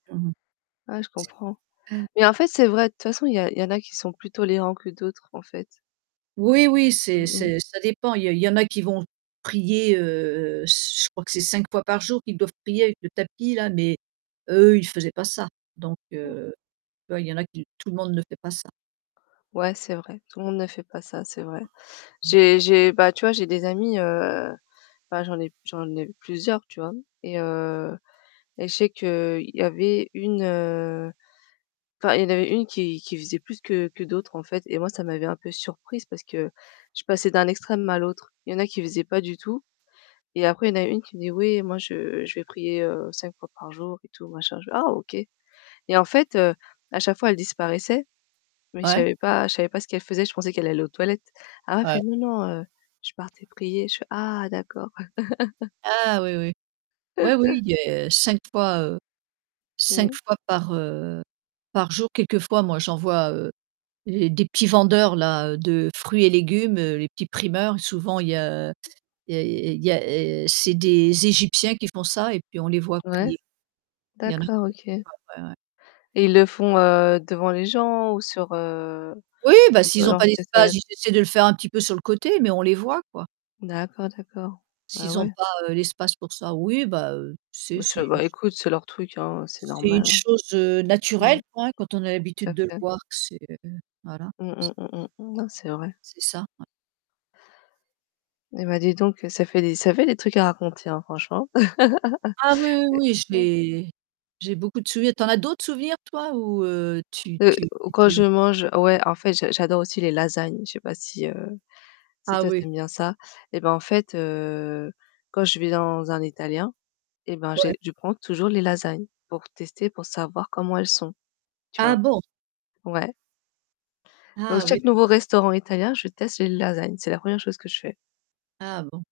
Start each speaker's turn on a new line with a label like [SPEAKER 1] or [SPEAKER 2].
[SPEAKER 1] Mmh
[SPEAKER 2] Ah, je comprends.
[SPEAKER 1] mh.
[SPEAKER 2] Mais en fait, c'est vrai, de toute façon, il y a il y en a qui sont plus tolérants que d'autres, en fait.
[SPEAKER 1] Oui, oui, c'est
[SPEAKER 2] Mmh mh.
[SPEAKER 1] c'est ça dépend. Il y en il y en a qui vont prier, heu heu, je crois que c'est 5 fois par jour qu'ils doivent prier avec le tapis, là mais eux, ils faisaient pas ça. Donc
[SPEAKER 2] Mmh.
[SPEAKER 1] heu, tu vois? Il y en a qui tout le monde ne fait pas ça.
[SPEAKER 2] Ouais, c'est vrai. Tout le monde ne fait pas ça, c'est vrai. J'ai j'ai bah, tu vois, j'ai des amis, heu, bah, j'en ai p j'en ai plusieurs, tu vois? Et heu, et je sais qu'il y avait une, heu, enfin, il y en avait une qui qui faisait plus que que d'autres, en fait et moi, ça m'avait un peu surprise parce que je passais d'un extrême à l'autre. Il y en a qui faisaient pas du tout et après il y a une qui me dit: «Oui, moi, je je vais prier, heu, 5 fois par jour» et tout, machin. Je fais: «Ah, OK». Et en fait, heu, à chaque fois, elle disparaissait mais je
[SPEAKER 1] Ouais.
[SPEAKER 2] savais pas je savais pas ce qu'elle faisait. Je pensais qu'elle allait aux toilettes. Ah, elle me fait:
[SPEAKER 1] Ouais.
[SPEAKER 2] «Non, non, heu, je partais prier. Je fais: Ah, d'accord.»
[SPEAKER 1] Ah, oui, oui. Oui, oui, il y 5 fois, heu,
[SPEAKER 2] Mmh
[SPEAKER 1] 5
[SPEAKER 2] mh.
[SPEAKER 1] fois par, heu, par jour. Quelquefois, moi, j'en vois, heu, et des petits vendeurs-là, heu, de fruits et légumes, heu, les petits primeurs, souvent, il y a il y il y il y a et c'est des Égyptiens qui font ça et puis on les voit
[SPEAKER 2] Ouais.
[SPEAKER 1] prier. Il y en qu
[SPEAKER 2] D'accord, OK.
[SPEAKER 1] [unintelligible] ouais, ouais.
[SPEAKER 2] Et ils le font, heu, devant les gens ou sur, heu,
[SPEAKER 1] Oui, bah, s'ils ont
[SPEAKER 2] leur?
[SPEAKER 1] pas d'espace,
[SPEAKER 2] [unintelligible]
[SPEAKER 1] ils essaient de le faire un petit peu sur le côté, mais on les voit, quoi.
[SPEAKER 2] D'accord, d'accord. Bah,
[SPEAKER 1] S'ils n'ont
[SPEAKER 2] ouais.
[SPEAKER 1] pas, heu, l'espace pour ça oui, bah, heu, c'est
[SPEAKER 2] Bah,
[SPEAKER 1] c'est
[SPEAKER 2] ça,
[SPEAKER 1] u
[SPEAKER 2] bah, écoute, c'est leur truc, hein, heu, c'est
[SPEAKER 1] c'est
[SPEAKER 2] normal,
[SPEAKER 1] une
[SPEAKER 2] hein.
[SPEAKER 1] chose, heu,
[SPEAKER 2] Mmh.
[SPEAKER 1] naturelle, quoi, hein, quand on a
[SPEAKER 2] Tout
[SPEAKER 1] l'habitude
[SPEAKER 2] à
[SPEAKER 1] de le
[SPEAKER 2] fait.
[SPEAKER 1] voir. C'est, heu voilà,
[SPEAKER 2] Mmh.
[SPEAKER 1] c
[SPEAKER 2] Mmh. Mmh. Mmh. Non, c'est vrai.
[SPEAKER 1] C'est ça, ouais.
[SPEAKER 2] Eh, bah, dis donc, heu, ça fait des ça fait des trucs à raconter, hein, franchement.
[SPEAKER 1] Ah, oui, oui,
[SPEAKER 2] Et
[SPEAKER 1] oui, je
[SPEAKER 2] ouais.
[SPEAKER 1] l'ai j'ai beaucoup de souvenirs. Tu en as d'autres des souvenirs, toi? Ou heu, tu
[SPEAKER 2] Heu,
[SPEAKER 1] tu
[SPEAKER 2] quand
[SPEAKER 1] tu
[SPEAKER 2] je mange, ouais, en fait, j'a j'adore aussi les lasagnes. Je sais pas si, heu, si,
[SPEAKER 1] Ah,
[SPEAKER 2] toi,
[SPEAKER 1] oui.
[SPEAKER 2] tu aimes bien ça. Eh, bah, en fait, heu, quand je vais dans un italien, eh, ben,
[SPEAKER 1] Ouais.
[SPEAKER 2] j'ai je prends toujours les lasagnes pour tester, pour savoir comment elles sont, tu
[SPEAKER 1] Ah,
[SPEAKER 2] vois?
[SPEAKER 1] bon.
[SPEAKER 2] Ouais. Donc
[SPEAKER 1] Ah, oui,
[SPEAKER 2] chaque nouveau
[SPEAKER 1] d'accord.
[SPEAKER 2] restaurant italien, je teste les lasagnes, c'est la 1re chose que je fais.
[SPEAKER 1] Ah, bon.